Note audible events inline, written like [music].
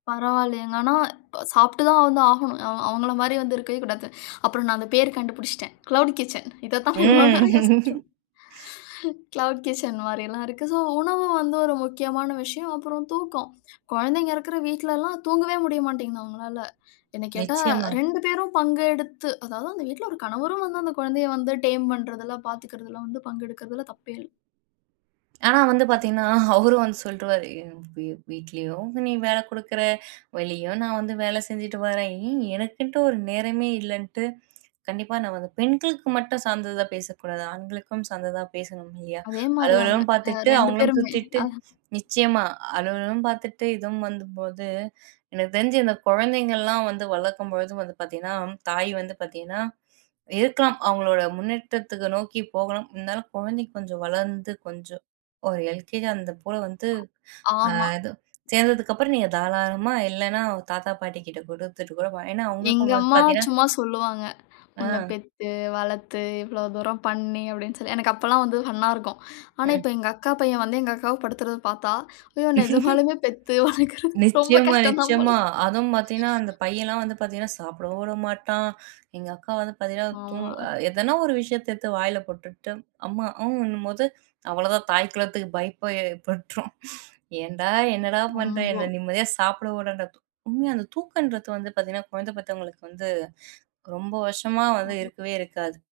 பரவாயில்லயேங்க. ஆனா, இப்ப சாப்பிட்டு தான் வந்து ஆகணும். அவ அவங்கள மாரி வந்து இருக்கவே கூடாது. அப்புறம் நான் அந்த பேர் கண்டுபிடிச்சுட்டேன். க்ளவுட் கிட்சன் இத தான் நான் இவ்ளோ நேரம் ம். யோசிட்ருந்தேன். [chuckles] க்ளவுட் கிட்சன் மாரில்லா இருக்கு. சோ, உணவு வந்து ஒரு முக்கியமான விஷயம். அப்புறம் தூக்கம். கொழந்தைங்க இருக்கிற வீட்லல்லா தூங்கவே முடிய மாட்டேன்ங்கிது அவங்களால. என்ன கேட்டா நிச்சியமா. 2 பேரும் பங்கு எடுத்து. அதாவது, அந்த வீட்ல ஒரு கணவரும் வந்து, அந்த கொழந்தைய வந்து டேம் பண்றதிலா பார்த்துக்கிறதுல வந்து பங்கு எடுக்கிறதுல தப்பே இல்ல. ஆனா வந்து பார்த்தீங்கன்னா, அவரும் வந்து சொல்ட்ருவாரு, என் வீ வீட்லயும் நீ வேல குடுக்கற, வெளியும் நான் வந்து வேல செஞ்சுட்டு வரேன். ஏ எனக்குன்ட்டு ஒரு நேரமே இல்லைன்ட்டு. கண்டிப்பா, நான் வந்து பெண்களுக்கு மட்டும் சார்ந்ததா பேசக்கூடாது, ஆண்களுக்கும் சார்ந்ததா பேசணும், இல்லையா? அதே மாரி தாங்க. அலுவலகமும் ஆ பார்த்துட்டு, 2 அவங்களும் பேருமே. சுத்திட்டு ஆ. நிச்சியமா, அலுவலகமும் பார்த்துட்டு, இதுவும் வந்து போது எனக்கு தெரிஞ்சு இந்த கொழந்தைங்கள்லாம் வந்து வளர்க்கும்பொழுது வந்து பார்த்தீங்கன்னா, தாய் வந்து பார்த்தீங்கன்னா, இருக்கலாம். அவங்களோட முன்னேற்றத்துக்கு நோக்கி போகணும், இருந்தாலும் கொழந்தைங்க கொஞ்சம் வளர்ந்து, கொஞ்சம் ஒரு எல்கேஜி அந்தபோல வந்து, ஆ ஆமா. [clicks tongue] இது சேர்ந்ததுக்கப்புறம் நீங்க தாராளமா, இல்லன்னா தாத்தா, பாட்டி கிட்ட குடுத்துட்டு கூட ஏனா, அவங்களுக்கும் எங்கம்மா பார்த்தீங்கன்னா, சும்மா சொல்லுவாங்க. உன்னப் ஆ. பெத்து, வளர்த்து, இவ்ளோ தூரம் பண்ணி அப்டின்னு சொல்லி. எனக்கு அப்பல்லா வந்து ஃபன்னா இருக்கும். ஆனா, ம். இப்ப எங்கக்கா பையன் வந்து, எங்கக்காவ படுத்துறத பார்த்தா, ஐயோ! [laughs] நெஜமாலுமே பெத்து, வளர்க்கிறது ரொம்ப நிச்சியமா, கஷ்டம் தான் போல. நிச்சியமா. அதும் பார்த்தீங்கன்னா, அந்த பையன்லா வந்து பார்த்தீங்கன்னா, சாப்பிடவும் வுட மாட்டான். எங்கக்கா வந்து பார்த்தீங்கன்னா, தூங் ஆமா. எதனா ஒரு விஷயத்த எடுத்து வாயில போட்டுட்டு, அம்மா ஊன்னும் போது அவ்வளோதான் தாய் குளத்துக்கு பயப்பே [chuckles] ஏற்பற்றும். ஏன்டா, என்னடா பண்ற ரொம்போ. என்ன நிம்மதியா சாப்பிட உடேண்டா. உண்மையா அந்த தூக்கன்றது வந்து பார்த்தீங்கன்னா, கொழந்த பெத்தவங்களுக்கு வந்து, ரொம்ப வருஷமா ம், வந்து ம். இருக்கவே இருக்காது.